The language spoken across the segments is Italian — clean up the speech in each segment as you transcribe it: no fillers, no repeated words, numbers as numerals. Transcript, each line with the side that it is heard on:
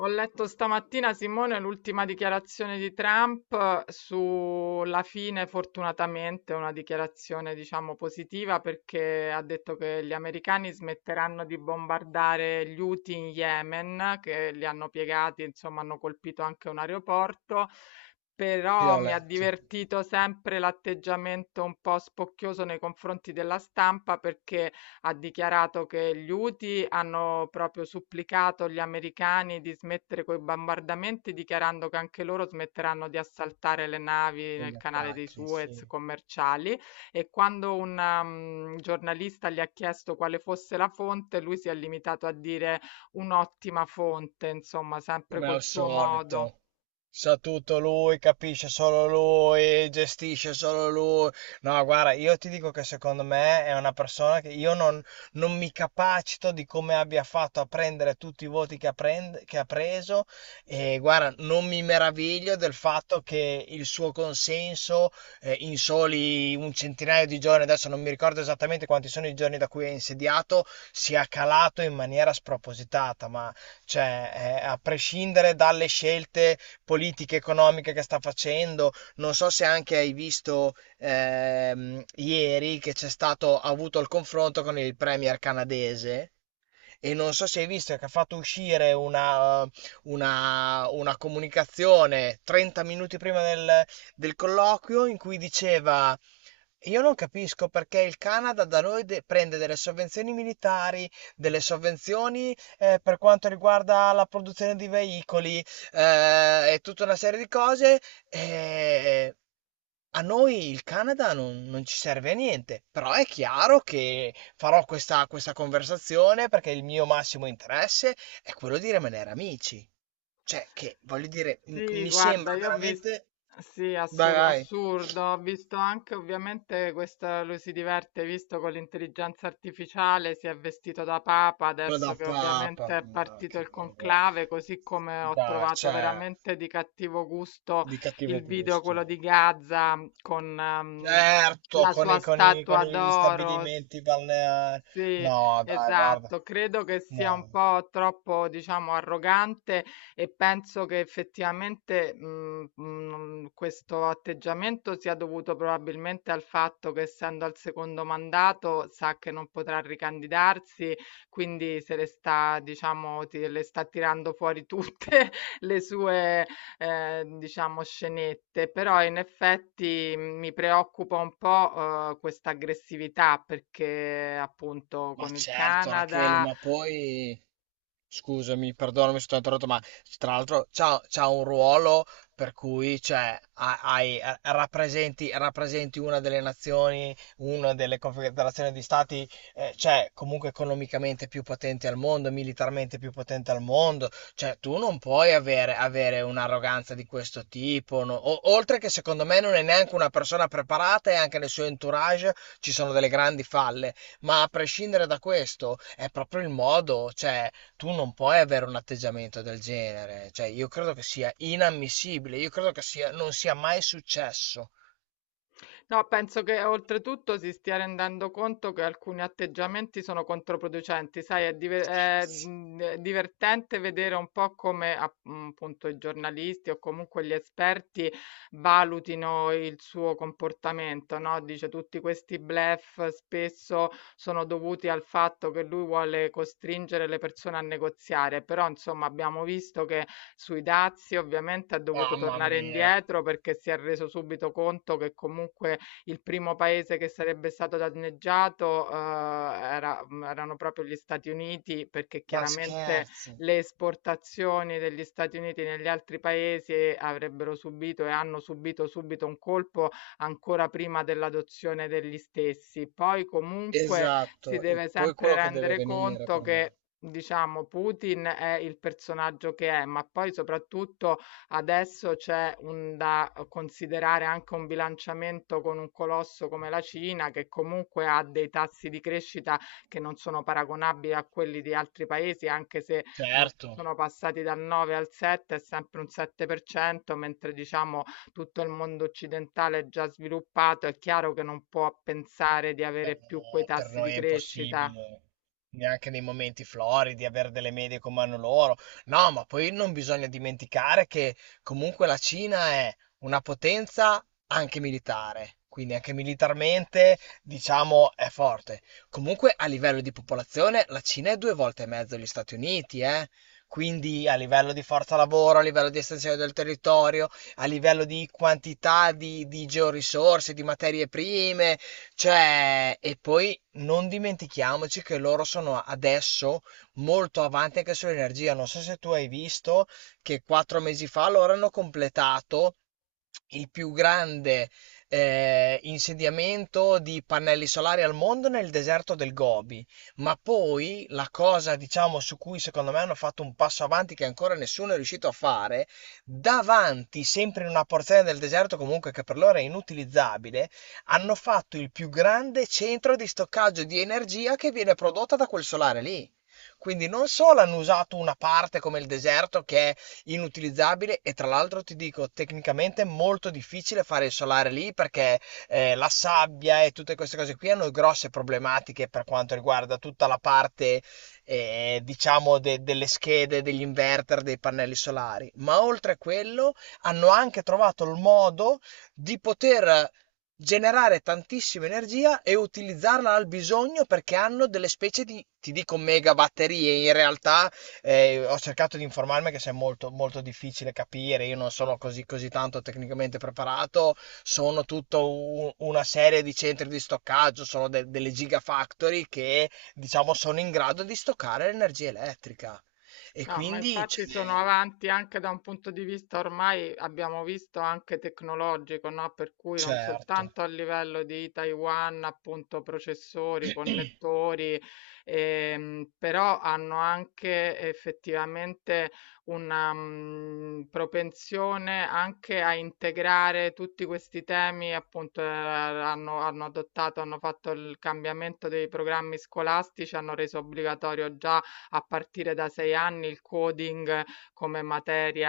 left: Ho letto stamattina, Simone, l'ultima dichiarazione di Trump sulla fine, fortunatamente, una dichiarazione, diciamo, positiva perché ha detto che gli americani smetteranno di bombardare gli Houthi in Yemen, che li hanno piegati, insomma, hanno colpito anche un aeroporto. Però mi ha
right: Viola,
left: divertito sempre l'atteggiamento un po' spocchioso nei confronti della stampa perché ha dichiarato che gli Houthi hanno proprio supplicato gli americani di smettere coi bombardamenti, dichiarando che anche loro smetteranno di assaltare le navi
right: con gli
left: nel canale dei
right: attacchi,
left: Suez
right: sì.
left: commerciali. E quando un giornalista gli ha chiesto quale fosse la fonte, lui si è limitato a dire un'ottima fonte, insomma, sempre
right: Come
left: col
right: al
left: suo modo.
right: solito. Sa tutto lui, capisce solo lui, gestisce solo lui. No, guarda, io ti dico che secondo me è una persona che io non, non mi capacito di come abbia fatto a prendere tutti i voti che che ha preso. E guarda, non mi meraviglio del fatto che il suo consenso, in soli un centinaio di giorni, adesso non mi ricordo esattamente quanti sono i giorni da cui è insediato, sia calato in maniera spropositata, ma cioè, a prescindere dalle scelte politiche economiche che sta facendo, non so se anche hai visto, ieri che c'è stato, ha avuto il confronto con il premier canadese e non so se hai visto che ha fatto uscire una comunicazione 30 minuti prima del, del colloquio in cui diceva: io non capisco perché il Canada da noi prende delle sovvenzioni militari, delle sovvenzioni, per quanto riguarda la produzione di veicoli, e tutta una serie di cose. E a noi il Canada non, non ci serve a niente, però è chiaro che farò questa conversazione perché il mio massimo interesse è quello di rimanere amici. Cioè, che voglio dire,
left: Sì,
right: mi
left: guarda,
right: sembra
left: io ho visto,
right: veramente.
left: sì,
right: Dai, dai.
left: assurdo, ho visto anche ovviamente questo, lui si diverte, hai visto con l'intelligenza artificiale, si è vestito da papa,
right: Quello
left: adesso
right: da
left: che
right: papa.
left: ovviamente è
right: Ma
left: partito
right: che
left: il
right: vergogna.
left: conclave, così come ho
right: Dai,
left: trovato
right: cioè,
left: veramente di cattivo gusto
right: di cattivo
left: il video,
right: gusto.
left: quello di Gaza, con
right: Certo,
left: la sua
right: con
left: statua
right: gli
left: d'oro.
right: stabilimenti balneari.
left: Sì,
right: No, dai, guarda.
left: esatto. Credo che sia un
right: No.
left: po' troppo, diciamo, arrogante e penso che effettivamente questo atteggiamento sia dovuto probabilmente al fatto che essendo al secondo mandato sa che non potrà ricandidarsi, quindi se le sta, diciamo, le sta tirando fuori tutte le sue diciamo scenette, però in effetti mi preoccupa un po', questa aggressività perché appunto
right: Ma
left: con il
right: certo, Rachele,
left: Canada.
right: ma poi. Scusami, perdonami se ti ho interrotto, ma tra l'altro c'ha un ruolo per cui cioè, rappresenti, rappresenti una delle nazioni, una delle confederazioni di stati, cioè, comunque economicamente più potenti al mondo, militarmente più potente al mondo. Cioè, tu non puoi avere un'arroganza di questo tipo, no? Oltre che secondo me non è neanche una persona preparata e anche nel suo entourage ci sono delle grandi falle. Ma a prescindere da questo, è proprio il modo, cioè tu non puoi avere un atteggiamento del genere, cioè io credo che sia inammissibile, io credo che non sia mai successo.
left: No, penso che oltretutto si stia rendendo conto che alcuni atteggiamenti sono controproducenti, sai, è,
right: Scherzi.
left: è divertente vedere un po' come appunto i giornalisti o comunque gli esperti valutino il suo comportamento, no? Dice tutti questi bluff spesso sono dovuti al fatto che lui vuole costringere le persone a negoziare, però insomma abbiamo visto che sui dazi ovviamente ha dovuto
right: Mamma
left: tornare
right: mia,
left: indietro perché si è reso subito conto che comunque il primo paese che sarebbe stato danneggiato, erano proprio gli Stati Uniti, perché
right: ma
left: chiaramente
right: scherzi.
left: le esportazioni degli Stati Uniti negli altri paesi avrebbero subito e hanno subito subito un colpo ancora prima dell'adozione degli stessi. Poi comunque si
right: Esatto, e
left: deve
right: poi
left: sempre
right: quello che deve
left: rendere
right: venire
left: conto
right: per
left: che,
right: me.
left: diciamo, Putin è il personaggio che è, ma poi soprattutto adesso c'è un da considerare anche un bilanciamento con un colosso come la Cina, che comunque ha dei tassi di crescita che non sono paragonabili a quelli di altri paesi, anche se non
right: Certo.
left: sono passati dal 9 al 7, è sempre un 7%, mentre diciamo tutto il mondo occidentale è già sviluppato, è chiaro che non può pensare di
right: No,
left: avere più quei
right: per
left: tassi di
right: noi è
left: crescita.
right: impossibile, neanche nei momenti floridi, avere delle medie come hanno loro. No, ma poi non bisogna dimenticare che comunque la Cina è una potenza anche militare, quindi anche militarmente, diciamo, è forte. Comunque a livello di popolazione la Cina è due volte e mezzo gli Stati Uniti, eh? Quindi a livello di forza lavoro, a livello di estensione del territorio, a livello di quantità di georisorse, di materie prime, cioè, e poi non dimentichiamoci che loro sono adesso molto avanti anche sull'energia. Non so se tu hai visto che quattro mesi fa loro hanno completato il più grande, insediamento di pannelli solari al mondo nel deserto del Gobi. Ma poi la cosa, diciamo, su cui secondo me hanno fatto un passo avanti che ancora nessuno è riuscito a fare, davanti, sempre in una porzione del deserto comunque che per loro è inutilizzabile, hanno fatto il più grande centro di stoccaggio di energia che viene prodotta da quel solare lì. Quindi non solo hanno usato una parte come il deserto che è inutilizzabile e tra l'altro ti dico tecnicamente è molto difficile fare il solare lì perché, la sabbia e tutte queste cose qui hanno grosse problematiche per quanto riguarda tutta la parte, diciamo delle schede, degli inverter, dei pannelli solari, ma oltre a quello hanno anche trovato il modo di poter generare tantissima energia e utilizzarla al bisogno perché hanno delle specie di, ti dico, mega batterie in realtà. Ho cercato di informarmi che se è molto difficile capire, io non sono così tanto tecnicamente preparato, sono tutta una serie di centri di stoccaggio, sono delle gigafactory che diciamo sono in grado di stoccare l'energia elettrica. E
left: No, ma
right: quindi,
left: infatti sono
right: cioè,
left: avanti anche da un punto di vista ormai abbiamo visto anche tecnologico, no? Per cui non
right: certo,
left: soltanto a livello di Taiwan, appunto, processori, connettori, però hanno anche effettivamente una propensione anche a integrare tutti questi temi, appunto, hanno, adottato, hanno fatto il cambiamento dei programmi scolastici, hanno reso obbligatorio già a partire da 6 anni il coding come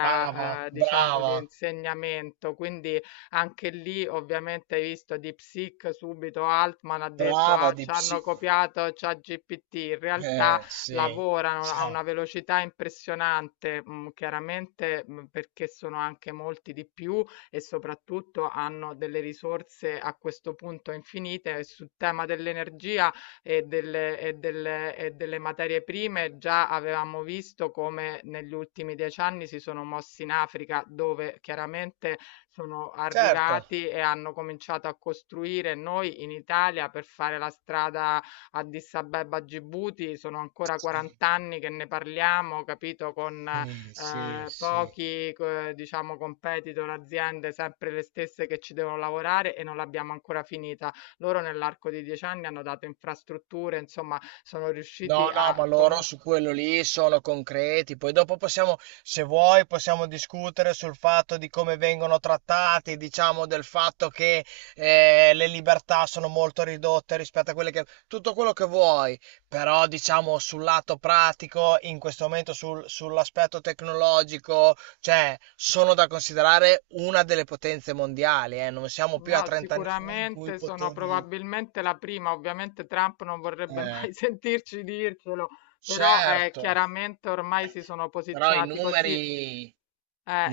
right: brava,
left: diciamo di
right: brava,
left: insegnamento. Quindi anche lì ovviamente hai visto Deep Seek, subito Altman ha detto:
right: brava
left: "Ah,
right: di psi...
left: c'hanno copiato ChatGPT". In realtà
right: Sì,
left: lavorano a una
right: ciao,
left: velocità impressionante, chiaramente, perché sono anche molti di più e soprattutto hanno delle risorse a questo punto infinite. E sul tema dell'energia e delle materie prime, già avevamo visto come negli ultimi 10 anni si sono mossi in Africa, dove chiaramente sono
right: certo.
left: arrivati e hanno cominciato a costruire. Noi in Italia per fare la strada Addis Abeba Gibuti sono ancora
right: Sì,
left: 40 anni che ne parliamo, capito, con,
right: sì, sì, sì.
left: pochi co diciamo competitor, aziende sempre le stesse che ci devono lavorare e non l'abbiamo ancora finita. Loro nell'arco di 10 anni hanno dato infrastrutture, insomma, sono riusciti
right: No, no,
left: a
right: ma loro
left: comu
right: su quello lì sono concreti. Poi dopo possiamo, se vuoi, possiamo discutere sul fatto di come vengono trattati, diciamo del fatto che, le libertà sono molto ridotte rispetto a quelle che... Tutto quello che vuoi, però diciamo sul lato pratico, in questo momento sull'aspetto tecnologico, cioè sono da considerare una delle potenze mondiali, eh. Non siamo più a
left: no,
right: 30 anni fa in cui
left: sicuramente sono
right: potevi...
left: probabilmente la prima. Ovviamente Trump non vorrebbe
right: Eh,
left: mai sentirci dircelo, però,
right: certo.
left: chiaramente ormai si sono
right: Però i
left: posizionati così.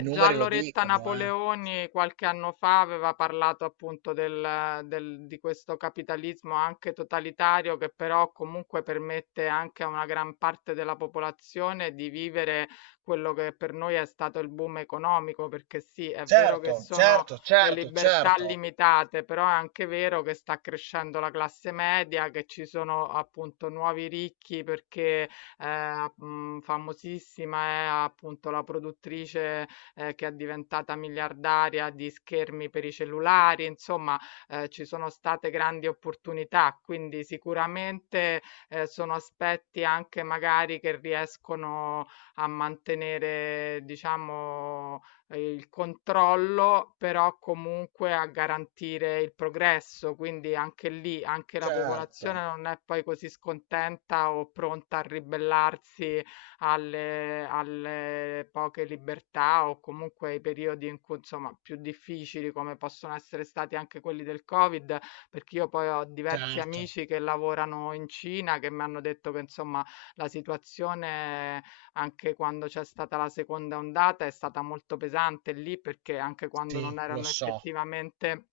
right: i
left: Già
right: numeri lo
left: Loretta
right: dicono, eh.
left: Napoleoni qualche anno fa aveva parlato appunto di questo capitalismo anche totalitario che però comunque permette anche a una gran parte della popolazione di vivere quello che per noi è stato il boom economico, perché sì, è vero che
right: Certo,
left: sono
right: certo,
left: le
right: certo,
left: libertà
right: certo,
left: limitate, però è anche vero che sta crescendo la classe media, che ci sono appunto nuovi ricchi perché famosissima è appunto la produttrice che è diventata miliardaria di schermi per i cellulari, insomma, ci sono state grandi opportunità, quindi sicuramente sono aspetti anche magari che riescono a mantenere, diciamo, il controllo, però comunque a garantire il progresso, quindi anche lì, anche la
right: certo,
left: popolazione non è poi così scontenta o pronta a ribellarsi alle poche libertà o comunque ai periodi in cui, insomma, più difficili come possono essere stati anche quelli del Covid, perché io poi ho diversi
right: certo,
left: amici che lavorano in Cina che mi hanno detto che insomma la situazione anche quando c'è stata la seconda ondata è stata molto pesante lì perché anche quando non
right: sì, lo
left: erano
right: so.
left: effettivamente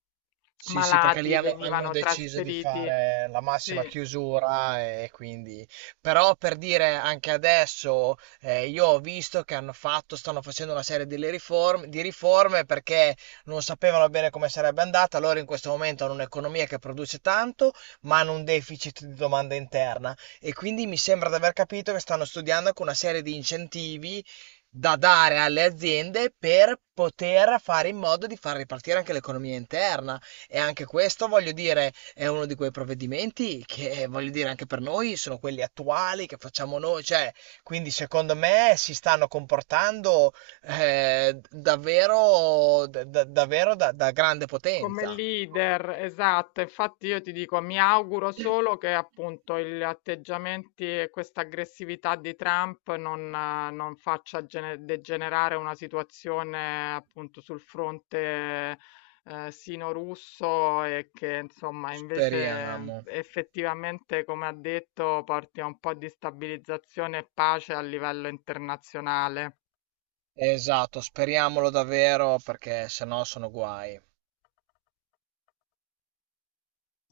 right: Sì, sì, perché lì
left: malati
right: hanno
left: venivano
right: deciso di
left: trasferiti.
right: fare la
left: Sì,
right: massima chiusura e quindi... Però per dire anche adesso, io ho visto che hanno fatto, stanno facendo una serie di, le di riforme perché non sapevano bene come sarebbe andata. Loro in questo momento hanno un'economia che produce tanto, ma hanno un deficit di domanda interna. E quindi mi sembra di aver capito che stanno studiando anche una serie di incentivi da dare alle aziende per poter fare in modo di far ripartire anche l'economia interna. E anche questo, voglio dire, è uno di quei provvedimenti che, voglio dire, anche per noi sono quelli attuali che facciamo noi, cioè, quindi secondo me si stanno comportando, davvero, davvero da grande
left: come
right: potenza.
left: leader, esatto, infatti io ti dico, mi auguro solo che appunto gli atteggiamenti e questa aggressività di Trump non, non faccia degenerare una situazione appunto sul fronte sino-russo e che insomma invece
right: Speriamo.
left: effettivamente, come ha detto, porti a un po' di stabilizzazione e pace a livello internazionale.
right: Esatto, speriamolo davvero perché sennò sono guai.